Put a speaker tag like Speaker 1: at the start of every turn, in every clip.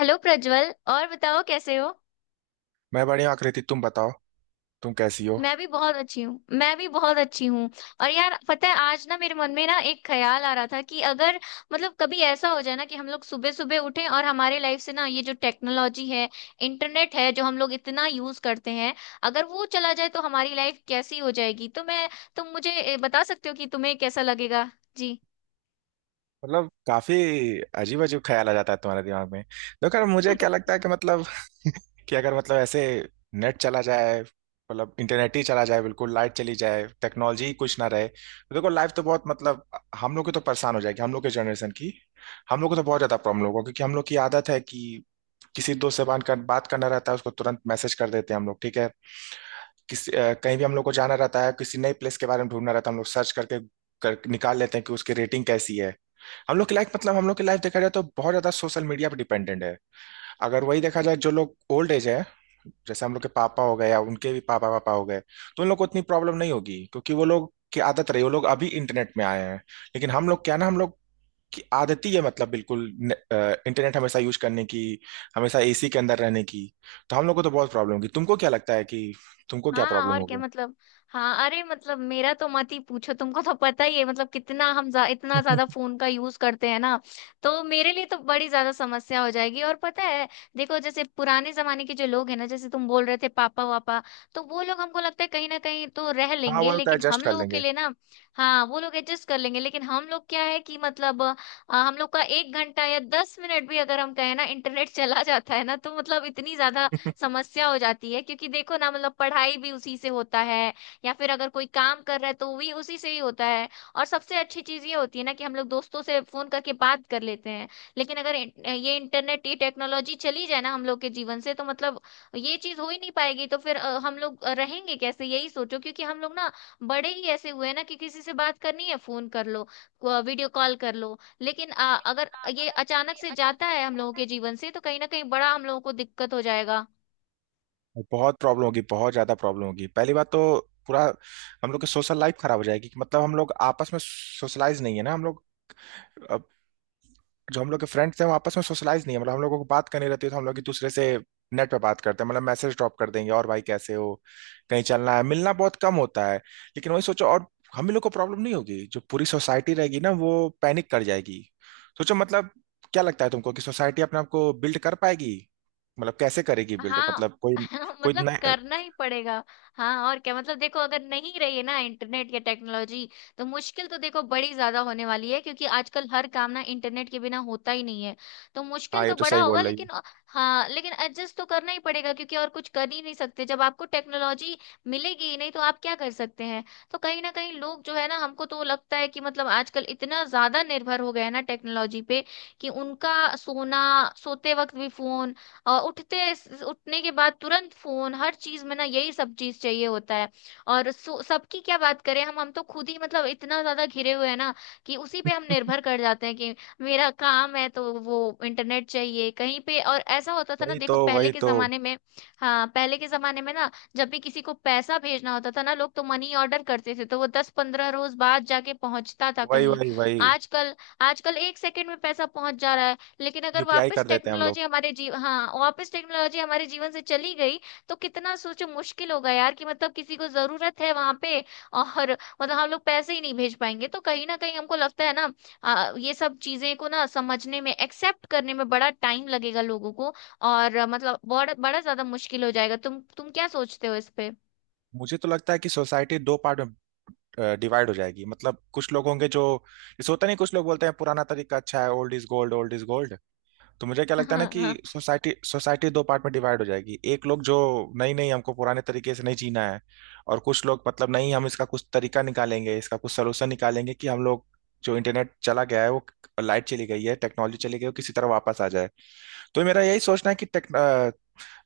Speaker 1: Hello Prajwal, और बताओ कैसे हो।
Speaker 2: मैं बढ़िया हूँ, आकृति तुम बताओ। तुम कैसी हो?
Speaker 1: मैं भी बहुत अच्छी हूँ। मैं भी बहुत अच्छी हूँ। और यार, पता है आज ना मेरे मन में ना एक ख्याल आ रहा था कि अगर मतलब कभी ऐसा हो जाए ना कि हम लोग सुबह सुबह उठें, और हमारे लाइफ से ना ये जो टेक्नोलॉजी है, इंटरनेट है जो हम लोग इतना यूज करते हैं, अगर वो चला जाए तो हमारी लाइफ कैसी हो जाएगी। तो मैं तुम मुझे बता सकते हो कि तुम्हें कैसा लगेगा। जी।
Speaker 2: मतलब काफी अजीब अजीब ख्याल आ जाता है तुम्हारे दिमाग में। देखो यार मुझे क्या लगता है कि मतलब कि अगर मतलब ऐसे नेट चला जाए, मतलब इंटरनेट ही चला जाए, बिल्कुल लाइट चली जाए, टेक्नोलॉजी ही कुछ ना रहे तो देखो लाइफ तो बहुत मतलब हम लोग की तो परेशान हो जाएगी, हम लोग के जनरेशन की। हम लोग को तो बहुत ज्यादा प्रॉब्लम होगा क्योंकि हम लोग की आदत है कि किसी दोस्त से बात करना रहता है, उसको तुरंत मैसेज कर देते हैं हम लोग, ठीक है। कहीं भी हम लोग को जाना रहता है, किसी नई प्लेस के बारे में ढूंढना रहता है, हम लोग सर्च करके निकाल लेते हैं कि उसकी रेटिंग कैसी है। हम लोग की लाइफ, मतलब हम लोग की लाइफ देखा जाए तो बहुत ज्यादा सोशल मीडिया पर डिपेंडेंट है। अगर वही देखा जाए जो लोग ओल्ड एज है, जैसे हम लोग के पापा हो गए या उनके भी पापा पापा हो गए, तो उन लोग को उतनी प्रॉब्लम नहीं होगी क्योंकि वो लोग की आदत रही, वो लोग अभी इंटरनेट में आए हैं। लेकिन हम लोग की आदत ही है, मतलब बिल्कुल इंटरनेट हमेशा यूज करने की, हमेशा एसी के अंदर रहने की। तो हम लोग को तो बहुत प्रॉब्लम होगी। तुमको क्या लगता है कि तुमको क्या
Speaker 1: हाँ,
Speaker 2: प्रॉब्लम
Speaker 1: और क्या
Speaker 2: होगा?
Speaker 1: मतलब। हाँ, अरे मतलब मेरा तो मत ही पूछो, तुमको तो पता ही है मतलब कितना इतना ज्यादा फोन का यूज करते हैं ना। तो मेरे लिए तो बड़ी ज्यादा समस्या हो जाएगी। और पता है, देखो जैसे पुराने जमाने के जो लोग हैं ना, जैसे तुम बोल रहे थे पापा वापा, तो वो लोग हमको लगता है कहीं ना कहीं तो रह
Speaker 2: हाँ,
Speaker 1: लेंगे,
Speaker 2: वो तो
Speaker 1: लेकिन
Speaker 2: एडजस्ट
Speaker 1: हम
Speaker 2: कर
Speaker 1: लोगों के
Speaker 2: लेंगे।
Speaker 1: लिए ना। हाँ, वो लोग एडजस्ट कर लेंगे, लेकिन हम लोग क्या है कि मतलब हम लोग का 1 घंटा या 10 मिनट भी अगर हम कहें ना इंटरनेट चला जाता है ना, तो मतलब इतनी ज्यादा समस्या हो जाती है। क्योंकि देखो ना, मतलब पढ़ाई भी उसी से होता है, या फिर अगर कोई काम कर रहा है तो वो भी उसी से ही होता है। और सबसे अच्छी चीज ये होती है ना कि हम लोग दोस्तों से फोन करके बात कर लेते हैं, लेकिन अगर ये इंटरनेट, ये टेक्नोलॉजी चली जाए ना हम लोग के जीवन से, तो मतलब ये चीज हो ही नहीं पाएगी। तो फिर हम लोग रहेंगे कैसे, यही सोचो। क्योंकि हम लोग ना बड़े ही ऐसे हुए हैं ना कि किसी से बात करनी है फोन कर लो, वीडियो कॉल कर लो। लेकिन अगर ये अचानक से जाता है हम लोगों के जीवन से, तो कहीं ना कहीं बड़ा हम लोगों को दिक्कत हो जाएगा।
Speaker 2: बहुत प्रॉब्लम होगी, बहुत ज्यादा प्रॉब्लम होगी। पहली बात तो पूरा हम लोग की सोशल लाइफ खराब हो जाएगी कि मतलब हम लोग आपस में सोशलाइज नहीं है ना, हम लोग जो हम लोग के फ्रेंड थे वो आपस में सोशलाइज नहीं है। मतलब हम लोगों को बात करनी रहती है तो हम लोग एक दूसरे से नेट पे बात करते हैं, मतलब मैसेज ड्रॉप कर देंगे और भाई कैसे हो, कहीं चलना है, मिलना बहुत कम होता है। लेकिन वही सोचो, और हम ही लोग को प्रॉब्लम नहीं होगी, जो पूरी सोसाइटी रहेगी ना वो पैनिक कर जाएगी। सोचो मतलब। क्या लगता है तुमको कि सोसाइटी अपने आप को बिल्ड कर पाएगी? मतलब कैसे करेगी बिल्ड,
Speaker 1: हाँ।
Speaker 2: मतलब कोई कोई
Speaker 1: मतलब
Speaker 2: नया।
Speaker 1: करना ही पड़ेगा। हाँ, और क्या मतलब, देखो अगर नहीं रही है ना इंटरनेट या टेक्नोलॉजी, तो मुश्किल तो देखो बड़ी ज्यादा होने वाली है, क्योंकि आजकल हर काम ना इंटरनेट के बिना होता ही नहीं है। तो मुश्किल
Speaker 2: हाँ, ये
Speaker 1: तो
Speaker 2: तो
Speaker 1: बड़ा
Speaker 2: सही
Speaker 1: होगा,
Speaker 2: बोल रही हूँ।
Speaker 1: लेकिन हाँ लेकिन एडजस्ट तो करना ही पड़ेगा, क्योंकि और कुछ कर ही नहीं सकते। जब आपको टेक्नोलॉजी मिलेगी ही नहीं तो आप क्या कर सकते हैं। तो कहीं ना कहीं लोग जो है ना, हमको तो लगता है कि मतलब आजकल इतना ज्यादा निर्भर हो गए हैं ना टेक्नोलॉजी पे, कि उनका सोना, सोते वक्त भी फोन, और उठते उठने के बाद तुरंत फोन, हर चीज में ना यही सब चीज चाहिए होता है। और सबकी क्या बात करें, हम तो खुद ही मतलब इतना ज्यादा घिरे हुए हैं ना, कि उसी पे हम निर्भर कर जाते हैं। कि मेरा काम है तो वो इंटरनेट चाहिए कहीं पे। और ऐसा होता था ना
Speaker 2: वही तो,
Speaker 1: देखो पहले
Speaker 2: वही
Speaker 1: के
Speaker 2: तो।
Speaker 1: जमाने में। हाँ, पहले के जमाने में ना, जब भी किसी को पैसा भेजना होता था ना लोग तो मनी ऑर्डर करते थे, तो वो 10-15 रोज बाद जाके पहुंचता था
Speaker 2: वही,
Speaker 1: कहीं।
Speaker 2: वही, वही।
Speaker 1: आजकल आजकल 1 सेकंड में पैसा पहुंच जा रहा है। लेकिन अगर
Speaker 2: यूपीआई
Speaker 1: वापस
Speaker 2: कर देते हैं हम लोग।
Speaker 1: टेक्नोलॉजी हमारे जीव हाँ, वापस टेक्नोलॉजी हमारे जीवन से चली गई, तो कितना सोचो मुश्किल होगा यार। कि मतलब किसी को जरूरत है वहां पे, और मतलब हम लोग पैसे ही नहीं भेज पाएंगे। तो कहीं ना कहीं हमको लगता है ना ये सब चीजें को ना समझने में, एक्सेप्ट करने में बड़ा टाइम लगेगा लोगों को। और मतलब बड़ा बड़ा ज्यादा मुश्किल हो जाएगा। तुम क्या सोचते हो इस पे।
Speaker 2: मुझे तो लगता है कि सोसाइटी दो पार्ट में डिवाइड हो जाएगी, मतलब कुछ लोग होंगे जो जैसे होता नहीं, कुछ लोग बोलते हैं पुराना तरीका अच्छा है, old is gold, old is gold. तो मुझे क्या लगता है ना कि सोसाइटी सोसाइटी दो पार्ट में डिवाइड हो जाएगी, एक लोग जो नहीं नहीं हमको पुराने तरीके से नहीं जीना है, और कुछ लोग मतलब नहीं, हम इसका कुछ तरीका निकालेंगे, इसका कुछ सोल्यूशन निकालेंगे कि हम लोग जो इंटरनेट चला गया है वो, लाइट चली गई है, टेक्नोलॉजी चली गई है, वो किसी तरह वापस आ जाए। तो मेरा यही सोचना है कि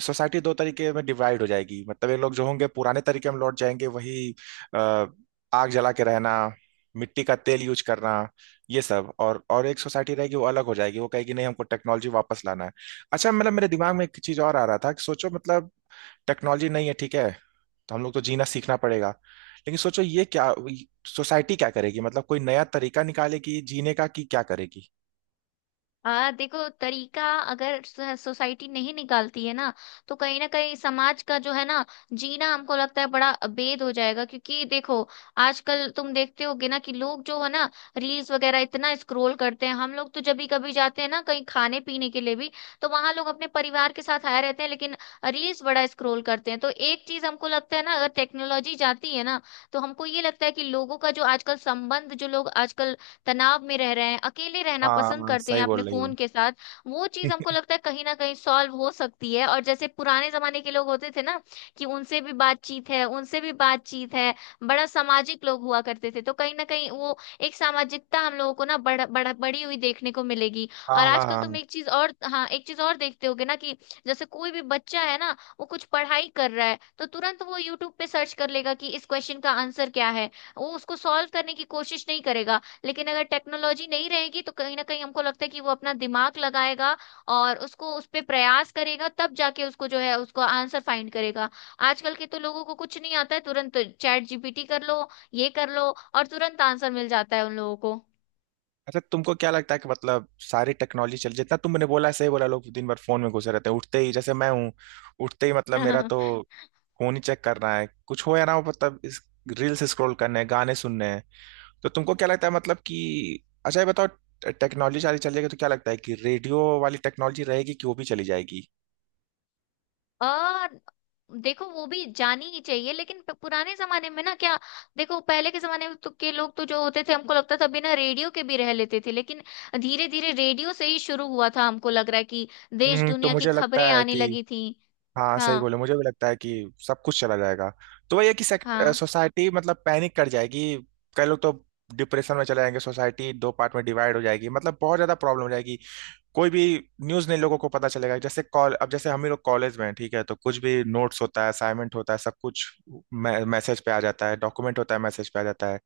Speaker 2: सोसाइटी दो तरीके में डिवाइड हो जाएगी, मतलब ये लोग जो होंगे पुराने तरीके में लौट जाएंगे, वही अ, आग जला के रहना, मिट्टी का तेल यूज करना, ये सब, और एक सोसाइटी रहेगी वो अलग हो जाएगी, वो कहेगी नहीं हमको टेक्नोलॉजी वापस लाना है। अच्छा मतलब मेरे दिमाग में एक चीज और आ रहा था कि सोचो मतलब टेक्नोलॉजी नहीं है, ठीक है, तो हम लोग तो जीना सीखना पड़ेगा। लेकिन सोचो ये क्या, सोसाइटी क्या करेगी, मतलब कोई नया तरीका निकालेगी जीने का, कि क्या करेगी?
Speaker 1: हाँ, देखो तरीका, अगर सोसाइटी नहीं निकालती है ना, तो कहीं ना कहीं समाज का जो है ना जीना हमको लगता है बड़ा अबेद हो जाएगा। क्योंकि देखो, आजकल तुम देखते होगे ना कि लोग जो है ना रील्स वगैरह इतना स्क्रोल करते हैं। हम लोग तो जब भी कभी जाते हैं ना कहीं खाने पीने के लिए भी, तो वहां लोग अपने परिवार के साथ आए रहते हैं, लेकिन रील्स बड़ा स्क्रोल करते हैं। तो एक चीज हमको लगता है ना, अगर टेक्नोलॉजी जाती है ना तो हमको ये लगता है कि लोगों का जो आजकल संबंध, जो लोग आजकल तनाव में रह रहे हैं, अकेले रहना
Speaker 2: हाँ
Speaker 1: पसंद
Speaker 2: हाँ,
Speaker 1: करते हैं
Speaker 2: सही
Speaker 1: अपने
Speaker 2: बोल रही हो।
Speaker 1: फोन के साथ, वो चीज हमको लगता है कहीं ना कहीं सॉल्व हो सकती है। और जैसे पुराने जमाने के लोग होते थे ना कि उनसे भी बातचीत है। बड़ा सामाजिक लोग हुआ करते थे। तो कहीं ना कहीं वो एक सामाजिकता हम लोगों को ना बड़, बड़, बड़ी हुई देखने को मिलेगी।
Speaker 2: हाँ
Speaker 1: और
Speaker 2: हाँ
Speaker 1: आजकल तुम
Speaker 2: हाँ।
Speaker 1: एक चीज और देखते होगे ना, कि जैसे कोई भी बच्चा है ना, वो कुछ पढ़ाई कर रहा है तो तुरंत वो यूट्यूब पे सर्च कर लेगा कि इस क्वेश्चन का आंसर क्या है, वो उसको सॉल्व करने की कोशिश नहीं करेगा। लेकिन अगर टेक्नोलॉजी नहीं रहेगी तो कहीं ना कहीं हमको लगता है कि वो अपना दिमाग लगाएगा और उसको उस पे प्रयास करेगा, तब जाके उसको जो है उसको आंसर फाइंड करेगा। आजकल के तो लोगों को कुछ नहीं आता है, तुरंत चैट जीपीटी कर लो, ये कर लो और तुरंत आंसर मिल जाता है उन लोगों
Speaker 2: अच्छा तुमको क्या लगता है कि मतलब सारी टेक्नोलॉजी चल, जितना तुमने बोला है, सही बोला, लोग दिन भर फोन में घुसे रहते हैं, उठते ही जैसे मैं हूँ, उठते ही मतलब मेरा
Speaker 1: को।
Speaker 2: तो फोन ही चेक करना है, कुछ हो या ना हो, मतलब इस रील्स स्क्रॉल करने हैं, गाने सुनने हैं। तो तुमको क्या लगता है मतलब कि, अच्छा ये बताओ, टेक्नोलॉजी सारी चल जाएगी तो क्या लगता है कि रेडियो वाली टेक्नोलॉजी रहेगी कि वो भी चली जाएगी?
Speaker 1: आ, देखो वो भी जानी ही चाहिए, लेकिन पुराने जमाने में ना क्या, देखो पहले के जमाने में तो के लोग तो जो होते थे हमको लगता था बिना रेडियो के भी रह लेते थे, लेकिन धीरे धीरे रेडियो से ही शुरू हुआ था हमको लग रहा है कि देश
Speaker 2: हम्म, तो
Speaker 1: दुनिया की
Speaker 2: मुझे लगता
Speaker 1: खबरें
Speaker 2: है
Speaker 1: आने
Speaker 2: कि,
Speaker 1: लगी थी।
Speaker 2: हाँ सही
Speaker 1: हाँ,
Speaker 2: बोले, मुझे भी लगता है कि सब कुछ चला जाएगा। तो वही है कि
Speaker 1: हाँ।
Speaker 2: सोसाइटी मतलब पैनिक कर जाएगी, कई लोग तो डिप्रेशन में चले जाएंगे, सोसाइटी दो पार्ट में डिवाइड हो जाएगी, मतलब बहुत ज्यादा प्रॉब्लम हो जाएगी, कोई भी न्यूज नहीं लोगों को पता चलेगा। जैसे कॉल, अब जैसे हम ही लोग कॉलेज में हैं, ठीक है, तो कुछ भी नोट्स होता है, असाइनमेंट होता है, सब कुछ मैसेज पे आ जाता है, डॉक्यूमेंट होता है मैसेज पे आ जाता है।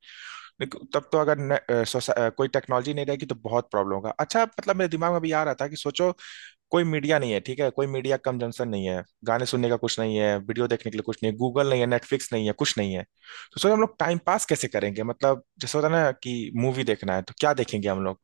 Speaker 2: लेकिन तब तो अगर न, अ, सोसा- अ, कोई टेक्नोलॉजी नहीं रहेगी तो बहुत प्रॉब्लम होगा। अच्छा मतलब मेरे दिमाग में भी आ रहा था कि सोचो कोई मीडिया नहीं है, ठीक है, कोई मीडिया कंजम्पशन नहीं है, गाने सुनने का कुछ नहीं है, वीडियो देखने के लिए कुछ नहीं है, गूगल नहीं है, नेटफ्लिक्स नहीं है, कुछ नहीं है। तो सर हम लोग टाइम पास कैसे करेंगे? मतलब जैसे होता है ना कि मूवी देखना है तो क्या देखेंगे हम लोग,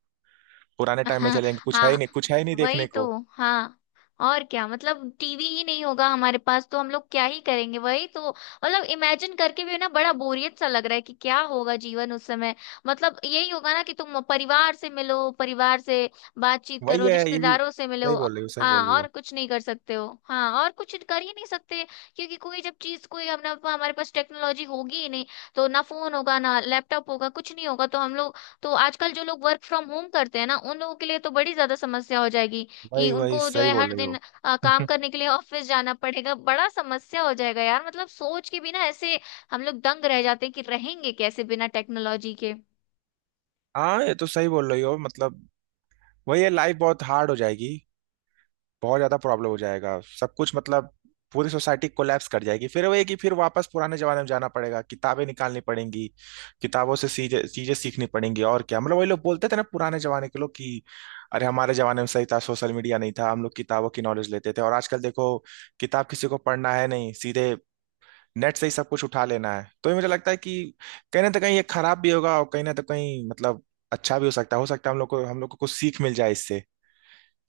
Speaker 2: पुराने टाइम में चलेंगे, कुछ है ही
Speaker 1: हाँ,
Speaker 2: नहीं, कुछ है ही नहीं
Speaker 1: वही
Speaker 2: देखने
Speaker 1: तो।
Speaker 2: को।
Speaker 1: हाँ, और क्या मतलब, टीवी ही नहीं होगा हमारे पास तो हम लोग क्या ही करेंगे। वही तो, मतलब इमेजिन करके भी ना बड़ा बोरियत सा लग रहा है कि क्या होगा जीवन उस समय। मतलब यही होगा ना कि तुम परिवार से मिलो, परिवार से बातचीत
Speaker 2: वही
Speaker 1: करो,
Speaker 2: है, यही।
Speaker 1: रिश्तेदारों से
Speaker 2: सही
Speaker 1: मिलो।
Speaker 2: बोल रही हो, सही
Speaker 1: हाँ,
Speaker 2: बोल रही हो।
Speaker 1: और कुछ नहीं कर सकते हो। हाँ, और कुछ कर ही नहीं सकते, क्योंकि कोई जब चीज कोई हम ना हमारे पास टेक्नोलॉजी होगी ही नहीं, तो ना फोन होगा ना लैपटॉप होगा, कुछ नहीं होगा। तो हम लोग, तो आजकल जो लोग वर्क फ्रॉम होम करते हैं ना उन लोगों के लिए तो बड़ी ज्यादा समस्या हो जाएगी। कि
Speaker 2: वही वही,
Speaker 1: उनको जो
Speaker 2: सही
Speaker 1: है
Speaker 2: बोल
Speaker 1: हर
Speaker 2: रही हो।
Speaker 1: दिन काम करने के लिए ऑफिस जाना पड़ेगा, बड़ा समस्या हो जाएगा यार। मतलब सोच के भी ना ऐसे हम लोग दंग रह जाते हैं कि रहेंगे कैसे बिना टेक्नोलॉजी के।
Speaker 2: हाँ, ये तो सही बोल रही हो मतलब वही है, लाइफ बहुत हार्ड हो जाएगी, बहुत ज्यादा प्रॉब्लम हो जाएगा सब कुछ, मतलब पूरी सोसाइटी कोलैप्स कर जाएगी, फिर वो एक ही फिर वापस पुराने जमाने में जाना पड़ेगा, किताबें निकालनी पड़ेंगी, किताबों से चीजें चीजें सीखनी पड़ेंगी, और क्या मतलब वही लोग बोलते थे ना पुराने जमाने के लोग कि अरे हमारे जमाने में सही था, सोशल मीडिया नहीं था, हम लोग किताबों की नॉलेज लेते थे, और आजकल देखो किताब किसी को पढ़ना है नहीं, सीधे नेट से ही सब कुछ उठा लेना है। तो ये मुझे लगता है कि कहीं ना तो कहीं ये खराब भी होगा, और कहीं ना तो कहीं मतलब अच्छा भी हो सकता है, हो सकता है हम लोग को, हम लोग को कुछ सीख मिल जाए इससे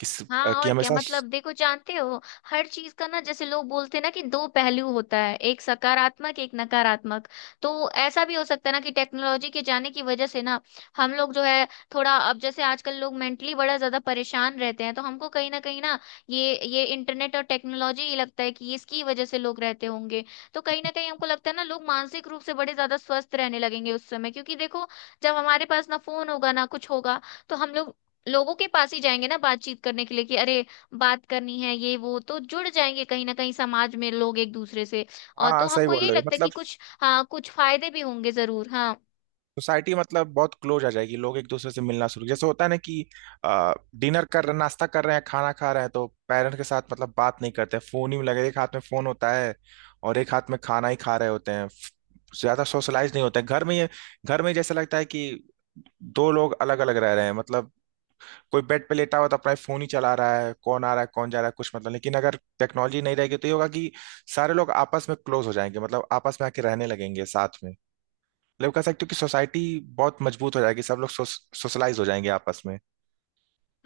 Speaker 1: हाँ,
Speaker 2: कि
Speaker 1: और क्या
Speaker 2: हमेशा।
Speaker 1: मतलब, देखो जानते हो, हर चीज का ना जैसे लोग बोलते हैं ना कि दो पहलू होता है, एक सकारात्मक, एक नकारात्मक। तो ऐसा भी हो सकता है ना कि टेक्नोलॉजी के जाने की वजह से ना, हम लोग जो है थोड़ा, अब जैसे आजकल लोग मेंटली बड़ा ज्यादा परेशान रहते हैं, तो हमको कहीं ना ये इंटरनेट और टेक्नोलॉजी ही लगता है कि इसकी वजह से लोग रहते होंगे। तो कहीं ना कहीं हमको लगता है ना लोग मानसिक रूप से बड़े ज्यादा स्वस्थ रहने लगेंगे उस समय, क्योंकि देखो जब हमारे पास ना फोन होगा ना कुछ होगा, तो हम लोग लोगों के पास ही जाएंगे ना बातचीत करने के लिए कि अरे बात करनी है ये वो, तो जुड़ जाएंगे कहीं ना कहीं समाज में लोग एक दूसरे से।
Speaker 2: हाँ
Speaker 1: और
Speaker 2: हाँ,
Speaker 1: तो
Speaker 2: सही
Speaker 1: हमको
Speaker 2: बोल
Speaker 1: यही
Speaker 2: रहे हो
Speaker 1: लगता है
Speaker 2: मतलब
Speaker 1: कि कुछ, हाँ, कुछ फायदे भी होंगे जरूर। हाँ,
Speaker 2: सोसाइटी मतलब बहुत क्लोज आ जाएगी, लोग एक दूसरे से मिलना शुरू, जैसे होता है ना कि डिनर कर रहे, नाश्ता कर रहे हैं, खाना खा रहे हैं तो पेरेंट्स के साथ मतलब बात नहीं करते, फोन ही में लगे, एक हाथ में फोन होता है और एक हाथ में खाना ही खा रहे होते हैं, ज्यादा सोशलाइज नहीं होते हैं घर में, ये घर में जैसा लगता है कि दो लोग अलग अलग रह रहे हैं, मतलब कोई बेड पे लेटा हुआ तो अपना फोन ही चला रहा है, कौन आ रहा है, कौन जा रहा है, कुछ मतलब, लेकिन अगर टेक्नोलॉजी नहीं रहेगी तो ये होगा कि सारे लोग आपस में क्लोज हो जाएंगे, मतलब आपस में आके रहने लगेंगे साथ में, मतलब कह सकते हो कि सोसाइटी बहुत मजबूत हो जाएगी, सब लोग सोशलाइज हो जाएंगे आपस में।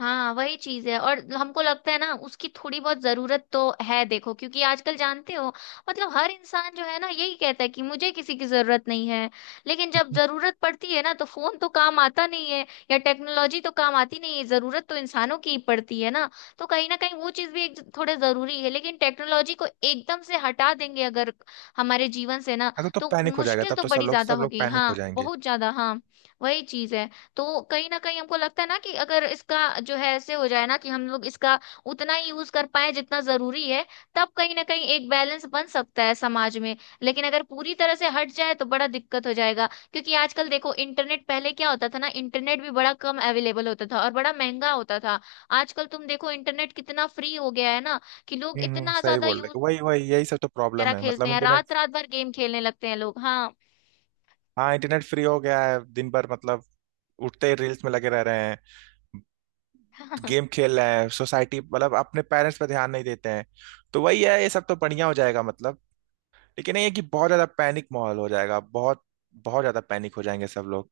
Speaker 1: हाँ, वही चीज है। और हमको लगता है ना उसकी थोड़ी बहुत जरूरत तो है, देखो क्योंकि आजकल जानते हो, मतलब हर इंसान जो है ना यही कहता है कि मुझे किसी की जरूरत नहीं है, लेकिन जब जरूरत पड़ती है ना तो फोन तो काम आता नहीं है, या टेक्नोलॉजी तो काम आती नहीं है, जरूरत तो इंसानों की ही पड़ती है ना। तो कहीं ना कहीं वो चीज भी एक थोड़े जरूरी है। लेकिन टेक्नोलॉजी को एकदम से हटा देंगे अगर हमारे जीवन से ना,
Speaker 2: अरे तो
Speaker 1: तो
Speaker 2: पैनिक हो जाएगा
Speaker 1: मुश्किल
Speaker 2: तब
Speaker 1: तो
Speaker 2: तो,
Speaker 1: बड़ी ज्यादा
Speaker 2: सब लोग
Speaker 1: होगी।
Speaker 2: पैनिक
Speaker 1: हाँ,
Speaker 2: हो जाएंगे।
Speaker 1: बहुत ज्यादा। हाँ, वही चीज है। तो कहीं ना कहीं हमको लगता है ना कि अगर इसका जो है ऐसे हो जाए ना कि हम लोग इसका उतना ही यूज कर पाए जितना जरूरी है, तब कहीं ना कहीं एक बैलेंस बन सकता है समाज में। लेकिन अगर पूरी तरह से हट जाए तो बड़ा दिक्कत हो जाएगा। क्योंकि आजकल देखो, इंटरनेट पहले क्या होता था ना, इंटरनेट भी बड़ा कम अवेलेबल होता था और बड़ा महंगा होता था। आजकल तुम देखो इंटरनेट कितना फ्री हो गया है ना, कि लोग इतना
Speaker 2: सही
Speaker 1: ज्यादा
Speaker 2: बोल रहे
Speaker 1: यूज,
Speaker 2: हो। वही वही, यही सब तो प्रॉब्लम है
Speaker 1: खेलते
Speaker 2: मतलब
Speaker 1: हैं
Speaker 2: इंटरनेट।
Speaker 1: रात रात भर गेम खेलने लगते हैं लोग। हाँ।
Speaker 2: हाँ, इंटरनेट फ्री हो गया है, दिन भर मतलब उठते ही रील्स में लगे रह रहे हैं, गेम खेल रहे हैं, सोसाइटी मतलब अपने पेरेंट्स पर ध्यान नहीं देते हैं। तो वही है, ये सब तो बढ़िया हो जाएगा मतलब, लेकिन ये है कि बहुत ज्यादा पैनिक माहौल हो जाएगा, बहुत बहुत ज्यादा पैनिक हो जाएंगे सब लोग।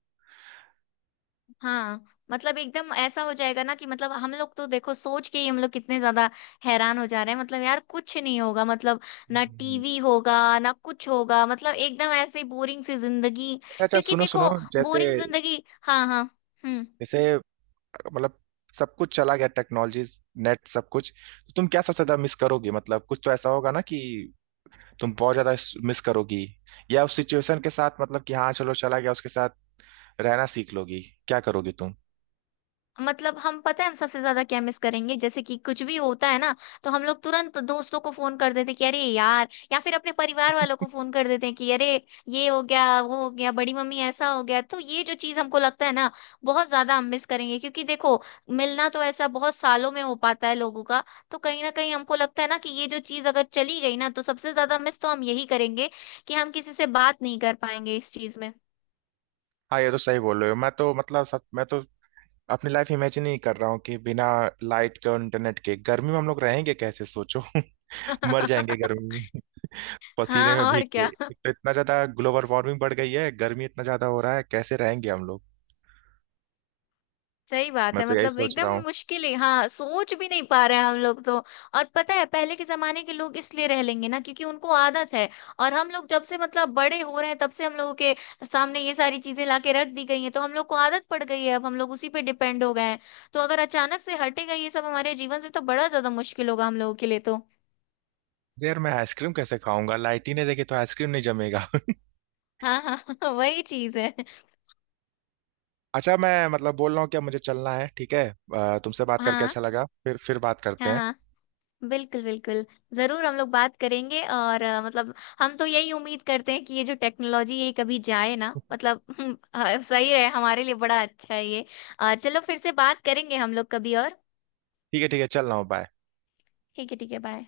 Speaker 1: हाँ, मतलब एकदम ऐसा हो जाएगा ना कि मतलब हम लोग तो देखो सोच के ही हम लोग कितने ज्यादा हैरान हो जा रहे हैं। मतलब यार कुछ नहीं होगा, मतलब ना
Speaker 2: हम्म।
Speaker 1: टीवी होगा ना कुछ होगा, मतलब एकदम ऐसे बोरिंग सी जिंदगी,
Speaker 2: अच्छा अच्छा,
Speaker 1: क्योंकि
Speaker 2: सुनो सुनो।
Speaker 1: देखो
Speaker 2: जैसे
Speaker 1: बोरिंग जिंदगी। हाँ, हाँ, हम्म।
Speaker 2: जैसे मतलब सब कुछ चला गया, टेक्नोलॉजी, नेट सब कुछ, तो तुम क्या सबसे ज्यादा मिस करोगी? मतलब कुछ तो ऐसा होगा ना कि तुम बहुत ज्यादा मिस करोगी, या उस सिचुएशन के साथ मतलब कि हाँ चलो चला गया, उसके साथ रहना सीख लोगी, क्या करोगी तुम?
Speaker 1: मतलब हम पता है हम सबसे ज्यादा क्या मिस करेंगे, जैसे कि कुछ भी होता है ना तो हम लोग तुरंत दोस्तों को फोन कर देते हैं कि अरे यार, या फिर अपने परिवार वालों को फोन कर देते हैं कि अरे ये हो गया वो हो गया, बड़ी मम्मी ऐसा हो गया, तो ये जो चीज हमको लगता है ना बहुत ज्यादा हम मिस करेंगे। क्योंकि देखो मिलना तो ऐसा बहुत सालों में हो पाता है लोगों का। तो कहीं ना कहीं हमको लगता है ना कि ये जो चीज अगर चली गई ना, तो सबसे ज्यादा मिस तो हम यही करेंगे कि हम किसी से बात नहीं कर पाएंगे इस चीज में।
Speaker 2: हाँ ये तो सही बोल रहे हो, मैं तो मतलब सब, मैं तो अपनी लाइफ इमेजिन ही कर रहा हूँ कि बिना लाइट के और इंटरनेट के गर्मी में हम लोग रहेंगे कैसे, सोचो। मर जाएंगे गर्मी में, पसीने
Speaker 1: हाँ,
Speaker 2: में भीग
Speaker 1: और
Speaker 2: के,
Speaker 1: क्या,
Speaker 2: एक तो इतना ज्यादा ग्लोबल वार्मिंग बढ़ गई है, गर्मी इतना ज्यादा हो रहा है, कैसे रहेंगे हम लोग।
Speaker 1: सही बात
Speaker 2: मैं
Speaker 1: है।
Speaker 2: तो यही
Speaker 1: मतलब
Speaker 2: सोच
Speaker 1: एकदम
Speaker 2: रहा हूँ।
Speaker 1: मुश्किल है। हाँ, सोच भी नहीं पा रहे हैं हम लोग तो। और पता है पहले के जमाने के लोग इसलिए रह लेंगे ना क्योंकि उनको आदत है, और हम लोग जब से मतलब बड़े हो रहे हैं तब से हम लोगों के सामने ये सारी चीजें लाके रख दी गई हैं, तो हम लोग को आदत पड़ गई है अब हम लोग उसी पे डिपेंड हो गए हैं। तो अगर अचानक से हटेगा ये सब हमारे जीवन से, तो बड़ा ज्यादा मुश्किल होगा हम लोगों के लिए तो।
Speaker 2: यार मैं आइसक्रीम कैसे खाऊंगा, लाइटिन है देखिए तो आइसक्रीम नहीं जमेगा।
Speaker 1: हाँ, हाँ। वही चीज है।
Speaker 2: अच्छा मैं मतलब बोल रहा हूँ कि अब मुझे चलना है, ठीक है, तुमसे बात करके
Speaker 1: हाँ,
Speaker 2: अच्छा लगा, फिर बात करते
Speaker 1: हाँ,
Speaker 2: हैं।
Speaker 1: हाँ, बिल्कुल बिल्कुल, जरूर हम लोग बात करेंगे। और मतलब हम तो यही उम्मीद करते हैं कि ये जो टेक्नोलॉजी ये कभी जाए ना मतलब। सही है हमारे लिए, बड़ा अच्छा है ये। चलो फिर से बात करेंगे हम लोग कभी और।
Speaker 2: ठीक है ठीक है, चल रहा हूँ, बाय।
Speaker 1: ठीक है, ठीक है, बाय।